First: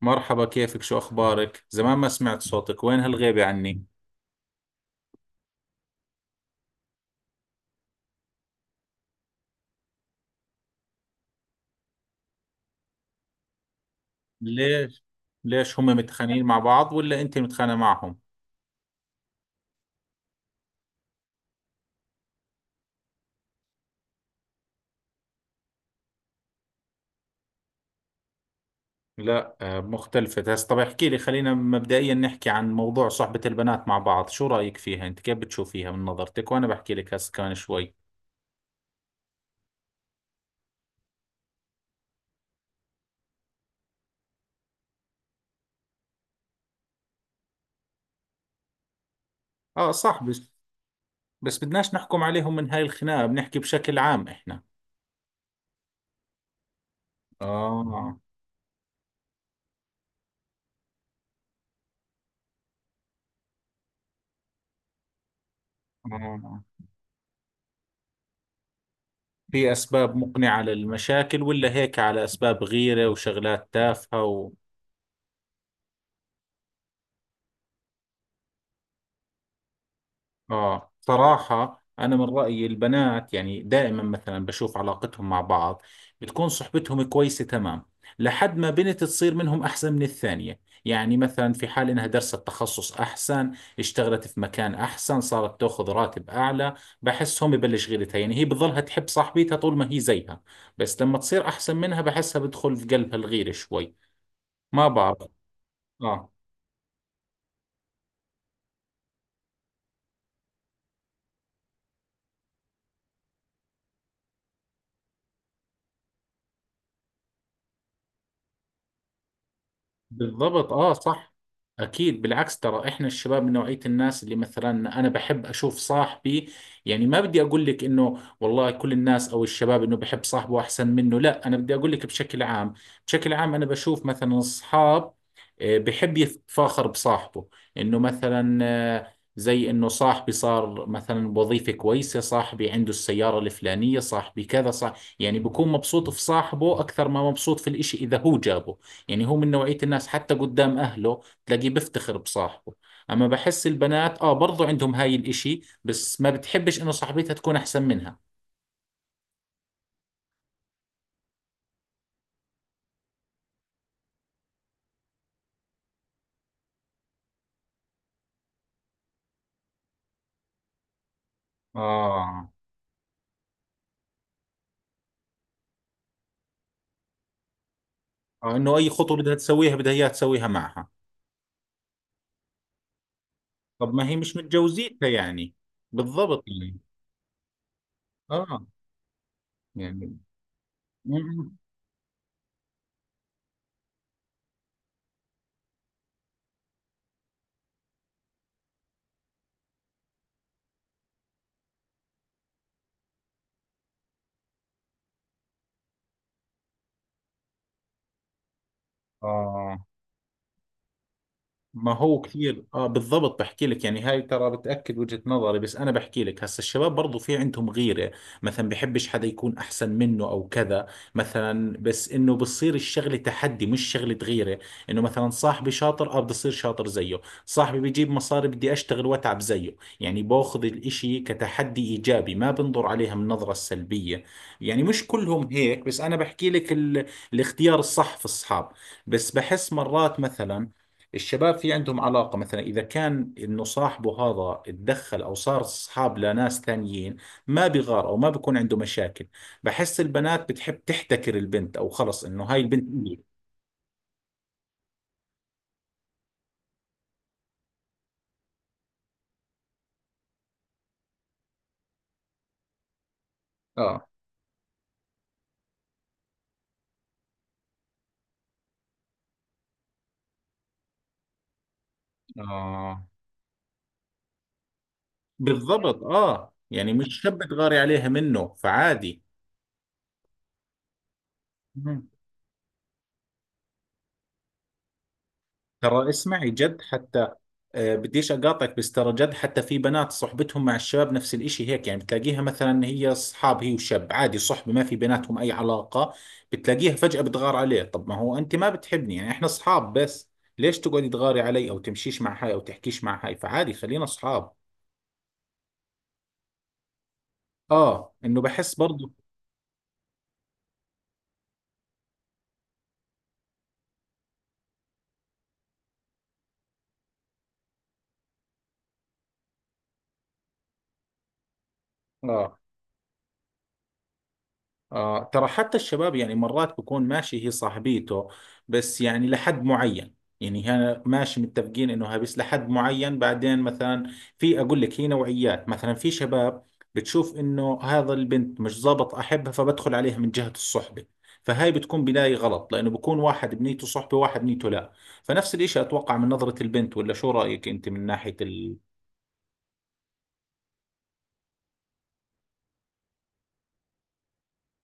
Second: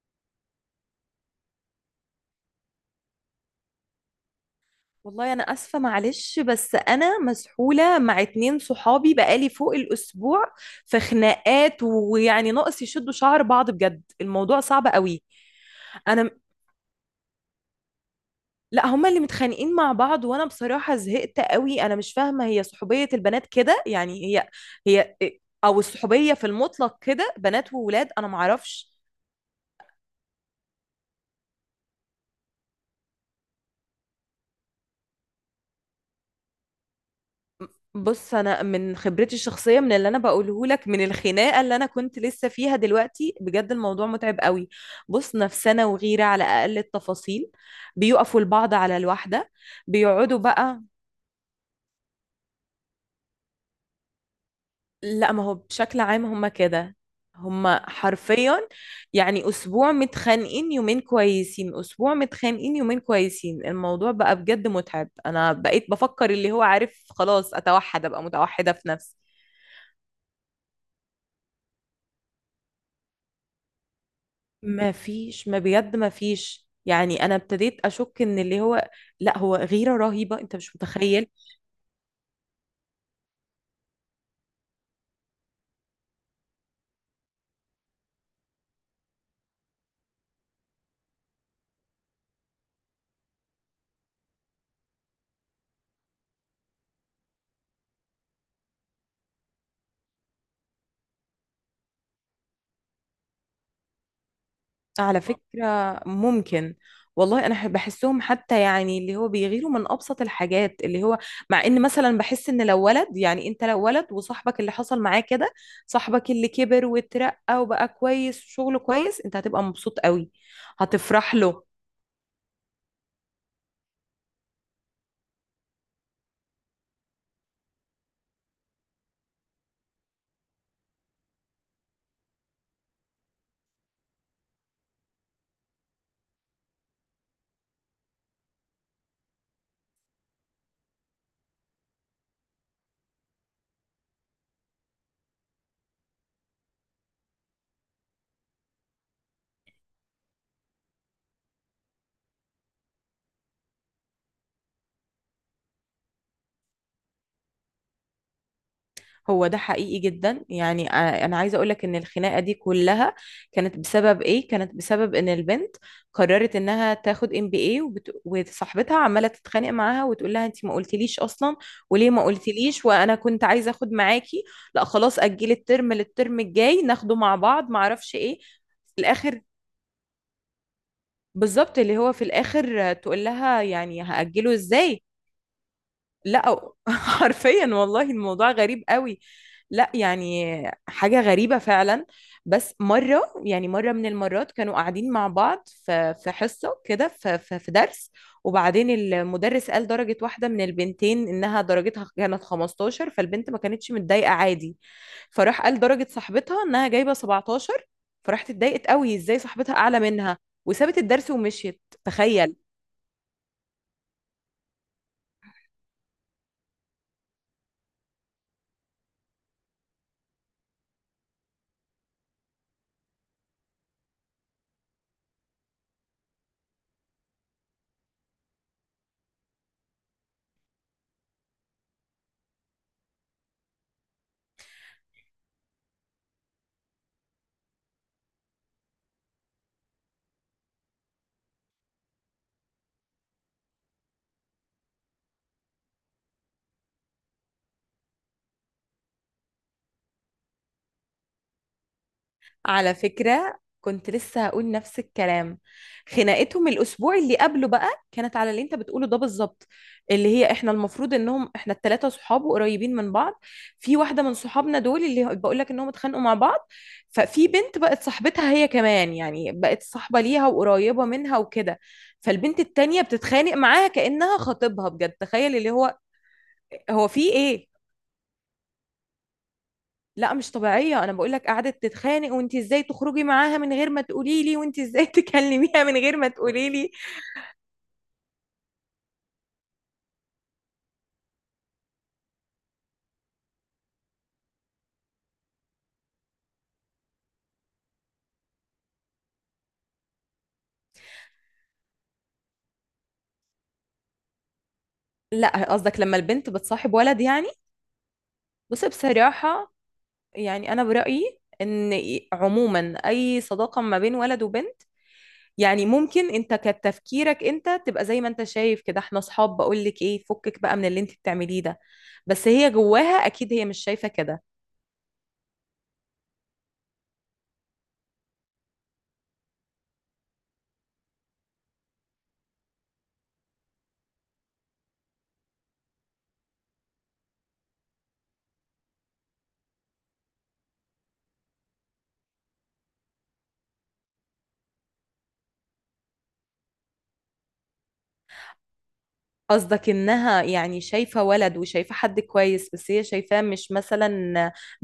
مرحبا كيفك شو أخبارك؟ زمان ما سمعت صوتك وين هالغيبة عني؟ والله انا اسفه، معلش. بس انا مسحوله مع اتنين صحابي بقالي فوق الاسبوع في خناقات، ويعني ناقص يشدوا شعر بعض. بجد الموضوع صعب ليش؟ قوي. ليش هم انا متخانقين مع بعض ولا أنت متخانقة معهم؟ لا هما اللي متخانقين مع بعض، وانا بصراحه زهقت قوي. انا مش فاهمه، هي صحوبيه البنات كده؟ يعني هي او الصحوبيه في المطلق كده، بنات وولاد، انا معرفش. لا آه، مختلفة هسه طب احكي لي خلينا مبدئيا نحكي عن موضوع صحبة البنات مع بعض شو رأيك فيها؟ أنت كيف بتشوفيها من نظرتك؟ وأنا بحكي لك هسه كمان شوي. بص، انا من خبرتي الشخصيه، من اللي انا بقوله لك من الخناقه اللي انا كنت لسه فيها دلوقتي، بجد الموضوع متعب قوي. بص، نفسنا وغيره على اقل التفاصيل. بيقفوا البعض على الواحده، آه صح بيقعدوا بس بقى. بس بدناش نحكم عليهم من هاي الخناقة بنحكي بشكل عام إحنا. لا، ما هو بشكل عام هم كده، هم آه حرفيا يعني اسبوع متخانقين يومين كويسين، اسبوع متخانقين يومين كويسين. الموضوع بقى بجد متعب. انا بقيت بفكر اللي آه هو عارف، خلاص اتوحد ابقى متوحده في نفسي. في أسباب مقنعة للمشاكل ولا هيك على أسباب غيرة وشغلات تافهة؟ ما فيش، ما بجد ما فيش. يعني انا ابتديت اشك ان اللي هو، لا هو غيرة رهيبة انت مش آه متخيل. صراحة أنا من رأيي البنات يعني دائما مثلا بشوف علاقتهم مع بعض بتكون صحبتهم كويسة تمام لحد ما بنت تصير منهم أحسن من الثانية، يعني مثلا في حال إنها درست تخصص أحسن، اشتغلت في مكان أحسن، صارت تأخذ راتب أعلى بحسهم يبلش غيرتها، يعني هي بتظلها تحب صاحبتها طول ما هي زيها، بس لما تصير أحسن منها بحسها بدخل في قلبها الغيرة شوي، ما على بعرف. فكرة آه ممكن. بحسهم حتى، يعني اللي هو بيغيروا من ابسط الحاجات. اللي هو مع ان مثلا بحس ان لو ولد، يعني انت لو ولد وصاحبك اللي حصل معاه كده، صاحبك اللي كبر واترقى وبقى كويس وشغله كويس، انت هتبقى مبسوط قوي، بالضبط اه صح هتفرح له. اكيد بالعكس، ترى احنا الشباب من نوعية الناس اللي مثلا انا بحب اشوف صاحبي، يعني ما بدي اقول لك انه والله كل الناس او الشباب انه بحب صاحبه احسن منه، لا انا بدي اقول لك بشكل عام. بشكل عام انا بشوف مثلا اصحاب، آه، بحب يتفاخر بصاحبه، انه مثلا آه، زي انه صاحبي صار مثلا بوظيفة كويسة، صاحبي عنده السيارة الفلانية، صاحبي كذا صاحبي، يعني بكون مبسوط في صاحبه اكثر ما مبسوط في الاشي اذا هو جابه، يعني هو من نوعية الناس حتى قدام أهله تلاقيه بيفتخر بصاحبه. أما بحس البنات آه برضو عندهم هاي الإشي بس ما بتحبش إنه صاحبتها تكون أحسن منها. هو ده حقيقي جدا. يعني آه، انا عايزه اقولك ان الخناقه دي كلها كانت بسبب ايه؟ كانت بسبب ان البنت قررت انها تاخد ام بي اي، وصاحبتها عماله تتخانق معاها وتقول لها: انت ما قلتليش اصلا، وليه ما اه قلتليش، وانا كنت عايزه اخد معاكي. لا خلاص اجلي الترم للترم الجاي ناخده مع بعض، ما اعرفش ايه. آه إنه أي في خطوة بدها الاخر تسويها بدها إياها تسويها معها. بالظبط اللي هو في الاخر آه، تقول لها طب يعني ما هي مش هاجله ازاي. متجوزيتها يعني، بالضبط لا يعني. حرفيا والله الموضوع آه غريب قوي. لا يعني يعني م- حاجة م. غريبة فعلا. بس مرة، يعني مرة من المرات كانوا قاعدين مع بعض في حصة كده، في درس، وبعدين المدرس قال درجة واحدة من البنتين إنها درجتها كانت 15، فالبنت ما كانتش متضايقة، عادي. فراح قال درجة صاحبتها إنها جايبة 17، فراحت اتضايقت قوي إزاي صاحبتها اه أعلى منها، وسابت الدرس ومشيت، ما هو تخيل. كثير اه بالضبط، بحكي لك يعني هاي ترى بتأكد وجهة نظري، بس انا بحكي لك هسا الشباب برضو في عندهم غيرة، مثلا بحبش حدا يكون احسن منه او كذا مثلا، بس انه بصير الشغلة تحدي مش شغلة غيرة، انه مثلا صاحبي شاطر اه بدي اصير شاطر زيه، صاحبي بيجيب مصاري بدي اشتغل واتعب زيه، يعني باخذ الاشي كتحدي ايجابي، ما بنظر عليها من نظرة سلبية. يعني مش كلهم هيك بس انا بحكي لك الاختيار الصح في الصحاب. بس بحس مرات مثلا الشباب في عندهم علاقة، مثلا إذا كان إنه صاحبه هذا اتدخل أو صار أصحاب لناس ثانيين ما بيغار أو ما بيكون عنده مشاكل، بحس البنات بتحب تحتكر البنت، أو خلص إنه هاي البنت على إلي. فكرة كنت لسه هقول نفس الكلام. خناقتهم الأسبوع اللي قبله بقى كانت على اللي أنت بتقوله ده بالظبط، اللي هي إحنا المفروض إنهم إحنا التلاتة صحاب وقريبين من بعض. في اه واحدة من صحابنا دول اللي بقول لك إنهم اتخانقوا مع بعض، ففي بنت بقت صاحبتها هي كمان، يعني بقت صاحبة ليها وقريبة منها وكده، فالبنت التانية اه بتتخانق معاها كأنها خطيبها، بجد تخيل اللي هو بالضبط، آه يعني هو مش في شاب إيه. تغاري عليها منه فعادي. لا مش طبيعية، أنا بقولك قعدت مم. تتخانق، وأنت إزاي تخرجي معاها من غير ما تقولي لي، وأنت إزاي تكلميها من ترى غير ما اسمعي تقولي جد لي. حتى، آه، بديش اقاطعك، بس ترى جد حتى في بنات صحبتهم مع الشباب نفس الاشي هيك، يعني بتلاقيها مثلا هي اصحاب هي وشاب عادي صحبة ما في بيناتهم اي علاقة، بتلاقيها فجأة بتغار عليه. طب ما هو انت ما بتحبني، يعني احنا اصحاب بس، ليش تقعدي تغاري علي او تمشيش مع هاي او تحكيش مع هاي، فعادي خلينا اصحاب. لا قصدك لما البنت بتصاحب ولد يعني؟ اه انه بحس بصي برضو. بصراحة، يعني أنا برأيي إن عموما أي صداقة ما بين ولد وبنت، يعني ممكن أنت كتفكيرك أنت تبقى زي ما أنت شايف كده، إحنا أصحاب بقولك إيه فكك بقى من اللي أنت بتعمليه ده، بس اه هي جواها أكيد هي مش شايفة كده. آه ترى حتى الشباب يعني مرات بكون ماشي هي صاحبيته بس يعني لحد معين، يعني هنا ماشي متفقين انه هابس لحد معين بعدين مثلا، في اقول لك هي نوعيات مثلا في شباب بتشوف انه هذا البنت مش ظابط احبها فبدخل عليها من جهة الصحبة، فهاي بتكون بداية غلط لانه بكون واحد بنيته صحبة واحد بنيته لا، فنفس الاشي اتوقع من نظرة البنت، ولا شو رأيك انت من ناحية ال... قصدك انها يعني شايفة ولد وشايفة حد كويس، بس هي شايفاه مش مثلا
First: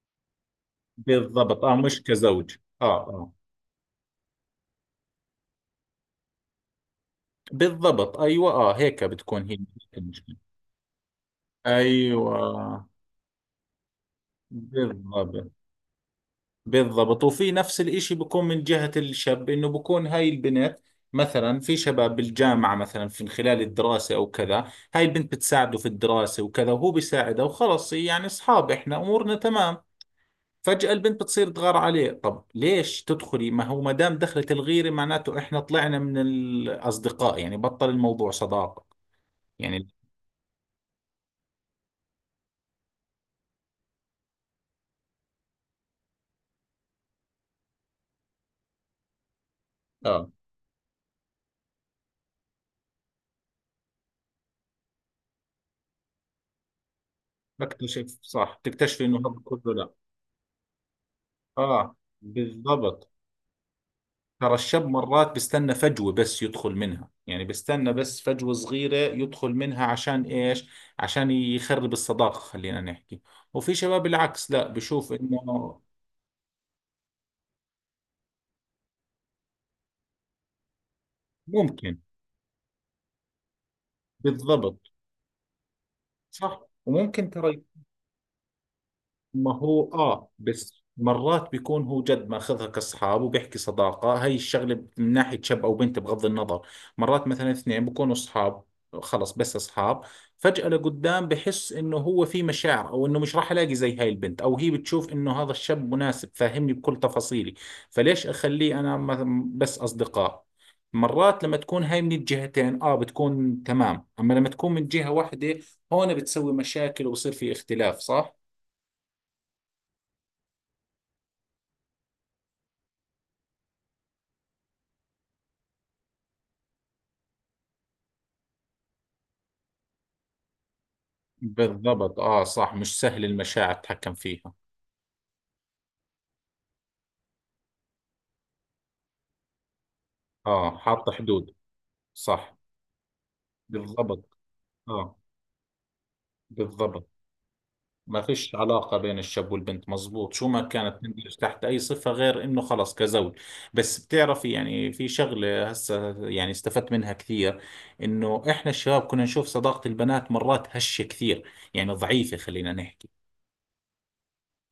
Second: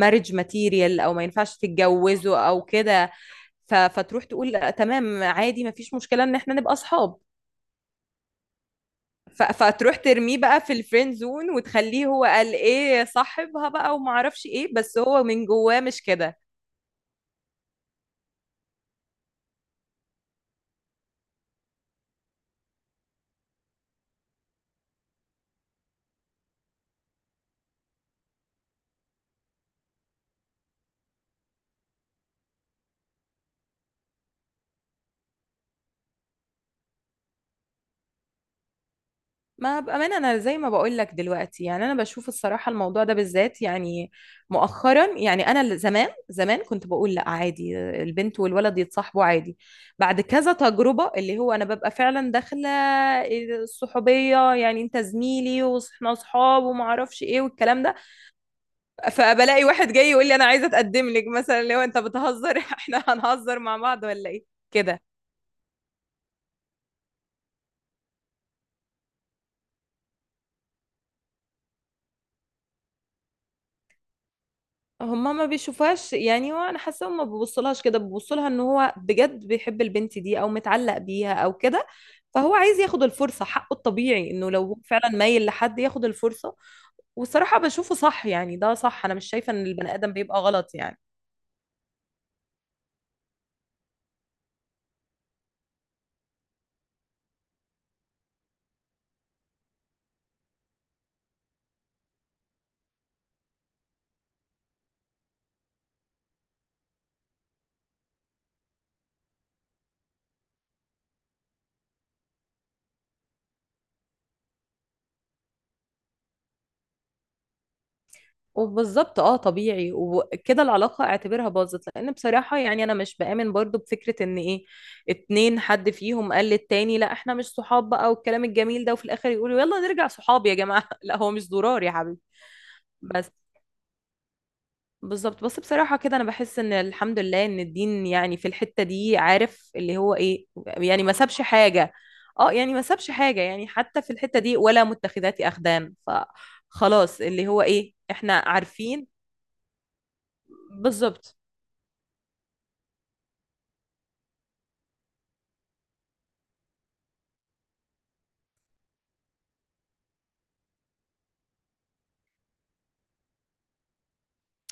marriage material، او ما ينفعش بالضبط اه مش تتجوزه كزوج. او اه كده. اه فتروح تقول لأ، تمام عادي ما فيش مشكلة ان احنا نبقى اصحاب. بالضبط ايوه اه هيك بتكون هي فتروح المشكلة. ترميه بقى في الفريند زون، وتخليه هو قال ايوه ايه صاحبها بقى، وما اعرفش ايه، بالضبط. بس هو من جواه مش كده. بالضبط وفي نفس الاشي بكون من جهة الشاب انه بكون هاي البنت، مثلا في شباب بالجامعة مثلا في خلال الدراسة او كذا، هاي البنت بتساعده في الدراسة وكذا وهو بيساعدها وخلص يعني اصحاب احنا امورنا تمام، فجأة البنت بتصير تغار عليه، طب ليش تدخلي ما هو ما دام دخلت الغيرة معناته احنا طلعنا من الاصدقاء، يعني بطل الموضوع صداقة. ما يعني بأمانة أنا زي ما بقول لك دلوقتي، يعني أنا بشوف الصراحة الموضوع ده بالذات يعني مؤخرا، يعني زمان زمان كنت بقول لا عادي البنت والولد يتصاحبوا عادي. بعد اه كذا تجربة اللي هو أنا ببقى فعلا داخلة الصحوبية، يعني أنت زميلي وإحنا أصحاب وما أعرفش إيه والكلام ده، بكتشف صح تكتشفي انه هذا فبلاقي كله لا. واحد جاي يقول لي أنا عايزة أتقدم لك مثلا، اللي هو اه أنت بتهزر إحنا بالضبط، هنهزر مع بعض ولا إيه ترى الشاب كده. مرات بيستنى فجوة بس يدخل منها، يعني بيستنى بس فجوة صغيرة يدخل منها عشان إيش؟ عشان يخرب الصداقة خلينا نحكي. وفي شباب العكس لا بشوف ما إنه بيشوفهاش، يعني وانا حاسه هما ما بيبصلهاش كده، بيبصلها ان هو بجد بيحب البنت دي او متعلق بيها او كده، ممكن. فهو عايز ياخد الفرصه، حقه الطبيعي انه لو هو بالضبط فعلا مايل لحد ياخد الفرصه. صح وممكن والصراحه ترى. بشوفه صح، يعني ده صح، انا مش ما شايفه ان هو البني ادم اه بيبقى غلط بس يعني. مرات بيكون هو جد ماخذها كاصحاب وبيحكي صداقة، هاي الشغلة من ناحية شاب او بنت بغض النظر، مرات مثلا اثنين بيكونوا اصحاب خلص بس اصحاب، فجأة لقدام بحس انه هو في مشاعر او انه مش راح الاقي زي هاي البنت، او هي بتشوف انه هذا الشاب مناسب فاهمني بكل تفاصيلي، فليش اخليه انا بس اصدقاء. مرات لما تكون هاي من الجهتين اه بتكون تمام، اما لما تكون من جهة واحدة هون بتسوي مشاكل وبصير في اختلاف صح. وبالظبط اه، طبيعي. وكده العلاقه اعتبرها باظت، لان بصراحه يعني انا مش بآمن برضو بفكره ان ايه، اتنين حد فيهم قال للتاني لا احنا مش صحاب بقى والكلام الجميل ده، وفي الاخر يقولوا يلا نرجع صحاب يا جماعه لا هو مش ضرار يا بالضبط حبيبي. اه صح مش سهل بس المشاعر تتحكم فيها. بالظبط. بس بصراحة كده أنا بحس إن الحمد لله إن الدين يعني في الحتة دي عارف اللي هو إيه، اه يعني حاطة ما سابش حدود. حاجة. اه، صح. يعني ما سابش حاجة، يعني حتى في بالضبط الحتة دي ولا اه متخذات أخدان، بالضبط. فخلاص اللي هو إيه ما إحنا فيش علاقة عارفين. بين الشاب والبنت مزبوط شو ما كانت تندرج بالظبط. تحت أي صفة غير إنه خلص كزوج. بس بتعرفي يعني في شغلة هسه يعني استفدت منها كثير، إنه إحنا الشباب كنا نشوف صداقة البنات مرات هشة كثير، يعني ضعيفة خلينا نحكي،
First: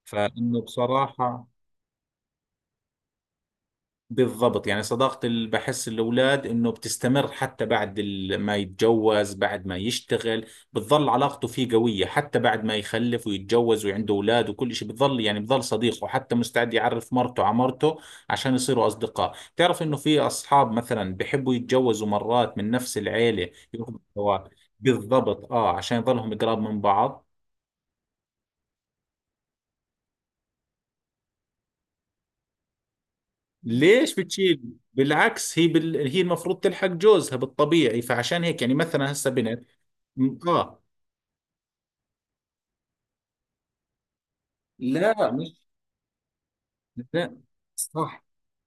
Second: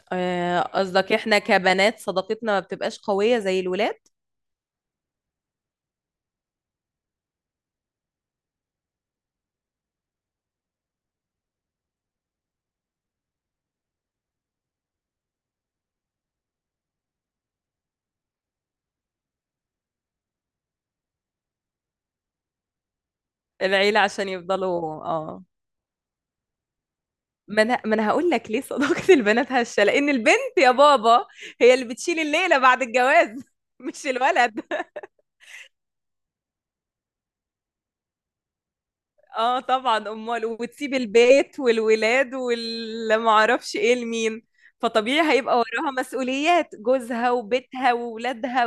فإنه آه، قصدك إحنا بصراحة. كبنات صداقتنا ما بتبقاش قوية زي الولاد. بالضبط، يعني صداقة اللي بحس الأولاد إنه بتستمر حتى بعد ما يتجوز بعد ما يشتغل، بتظل علاقته فيه قوية حتى بعد ما يخلف ويتجوز وعنده أولاد وكل شيء بتظل، يعني بظل صديقه حتى مستعد يعرف مرته على مرته عشان يصيروا أصدقاء، تعرف إنه في أصحاب مثلا بحبوا يتجوزوا مرات من نفس العيلة ياخذوا العيلة عشان الزواج. يفضلوا اه. بالضبط آه عشان يظلهم قراب من بعض. ما انا هقول لك ليه صداقة البنات هشة. لأن البنت يا بابا هي اللي بتشيل الليلة بعد الجواز مش ليش الولد. بتشيل؟ بالعكس هي بال... هي المفروض تلحق جوزها بالطبيعي فعشان هيك يعني مثلا هسه اه بنت. طبعا، امال، م- اه وتسيب البيت والولاد والمعرفش ايه لمين؟ لا فطبيعي هيبقى مش وراها مسؤوليات جوزها لا وبيتها صح. وولادها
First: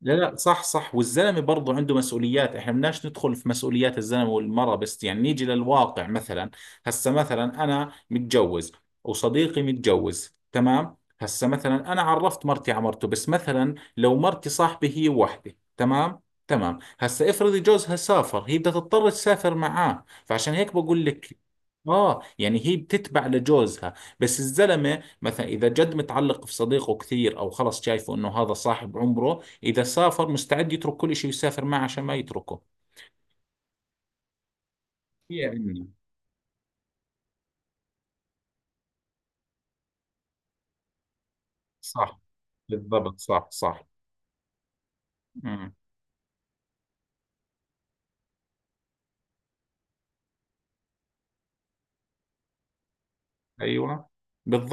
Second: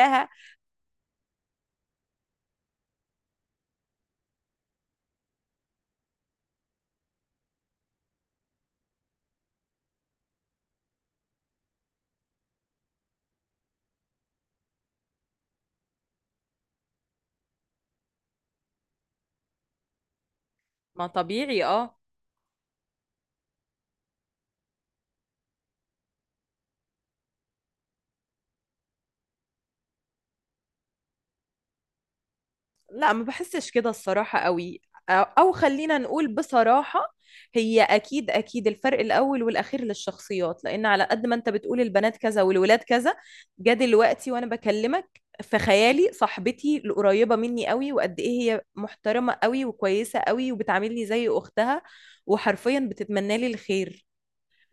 لا لا صح صح، والزلمه برضه عنده مسؤوليات احنا بدناش ندخل في مسؤوليات الزلمه والمراه، بس يعني نيجي للواقع مثلا هسه مثلا انا متجوز وصديقي متجوز تمام، هسه مثلا انا عرفت مرتي على مرته، بس مثلا لو مرتي صاحبي هي وحده تمام تمام، هسه افرضي جوزها سافر هي بدها تضطر تسافر معاه، فعشان هيك بقول ما لك طبيعي اه. اه يعني هي بتتبع لجوزها، بس الزلمه مثلا اذا جد متعلق في صديقه كثير او خلص شايفه انه هذا صاحب عمره، إذا سافر مستعد يترك كل شيء ويسافر معه عشان ما يتركه لا ما بحسش كده الصراحة قوي. أو أو يعني. خلينا نقول بصراحة هي أكيد أكيد الفرق الأول والأخير للشخصيات، لأن على قد ما أنت بتقول البنات صح كذا والولاد كذا، بالضبط صح جا صح. دلوقتي وأنا بكلمك في امم. خيالي صاحبتي القريبة مني قوي، وقد إيه هي محترمة قوي وكويسة قوي وبتعاملني زي أختها، وحرفيا بتتمنى لي الخير. أيوة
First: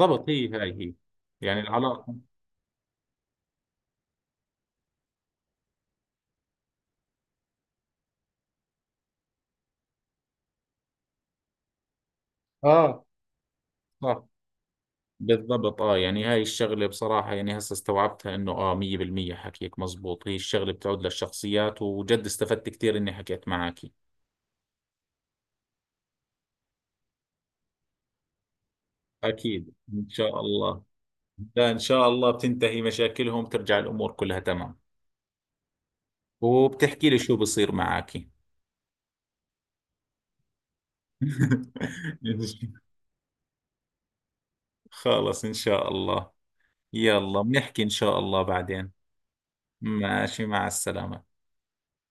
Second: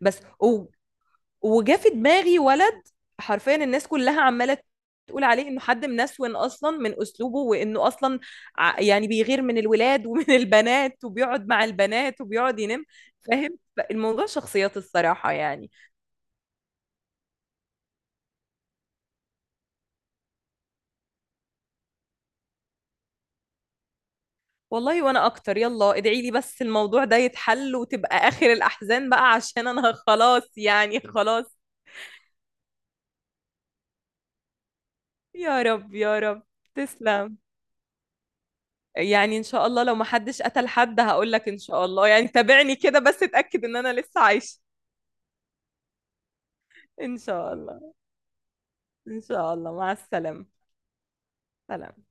بس هي و- هاي هي، يعني وجا في العلاقة. دماغي ولد حرفيا الناس كلها عماله تقول عليه انه حد منسون اصلا من اسلوبه، وانه اصلا يعني بيغير من الولاد ومن البنات، وبيقعد مع البنات وبيقعد ينام، اه فاهم؟ صح. الموضوع شخصيات الصراحه يعني. بالضبط اه، يعني هاي الشغلة بصراحة يعني هسه استوعبتها انه اه 100% حكيك مزبوط، هي الشغلة بتعود للشخصيات وجد استفدت كثير اني حكيت معك. والله وانا اكتر. يلا ادعي لي بس الموضوع ده يتحل وتبقى اخر الاحزان بقى، عشان اكيد انا ان شاء خلاص الله. يعني خلاص. لا ان شاء الله بتنتهي مشاكلهم ترجع الامور كلها تمام. يا رب يا رب. وبتحكي لي شو تسلم. بصير معك. يعني ان شاء الله لو ما حدش قتل حد هقول لك ان شاء الله، يعني تابعني كده بس اتاكد ان انا لسه عايشه. خلص إن شاء الله. إن يلا شاء بنحكي إن الله. شاء الله بعدين. إن شاء الله مع ماشي السلامة. مع السلامة. سلام.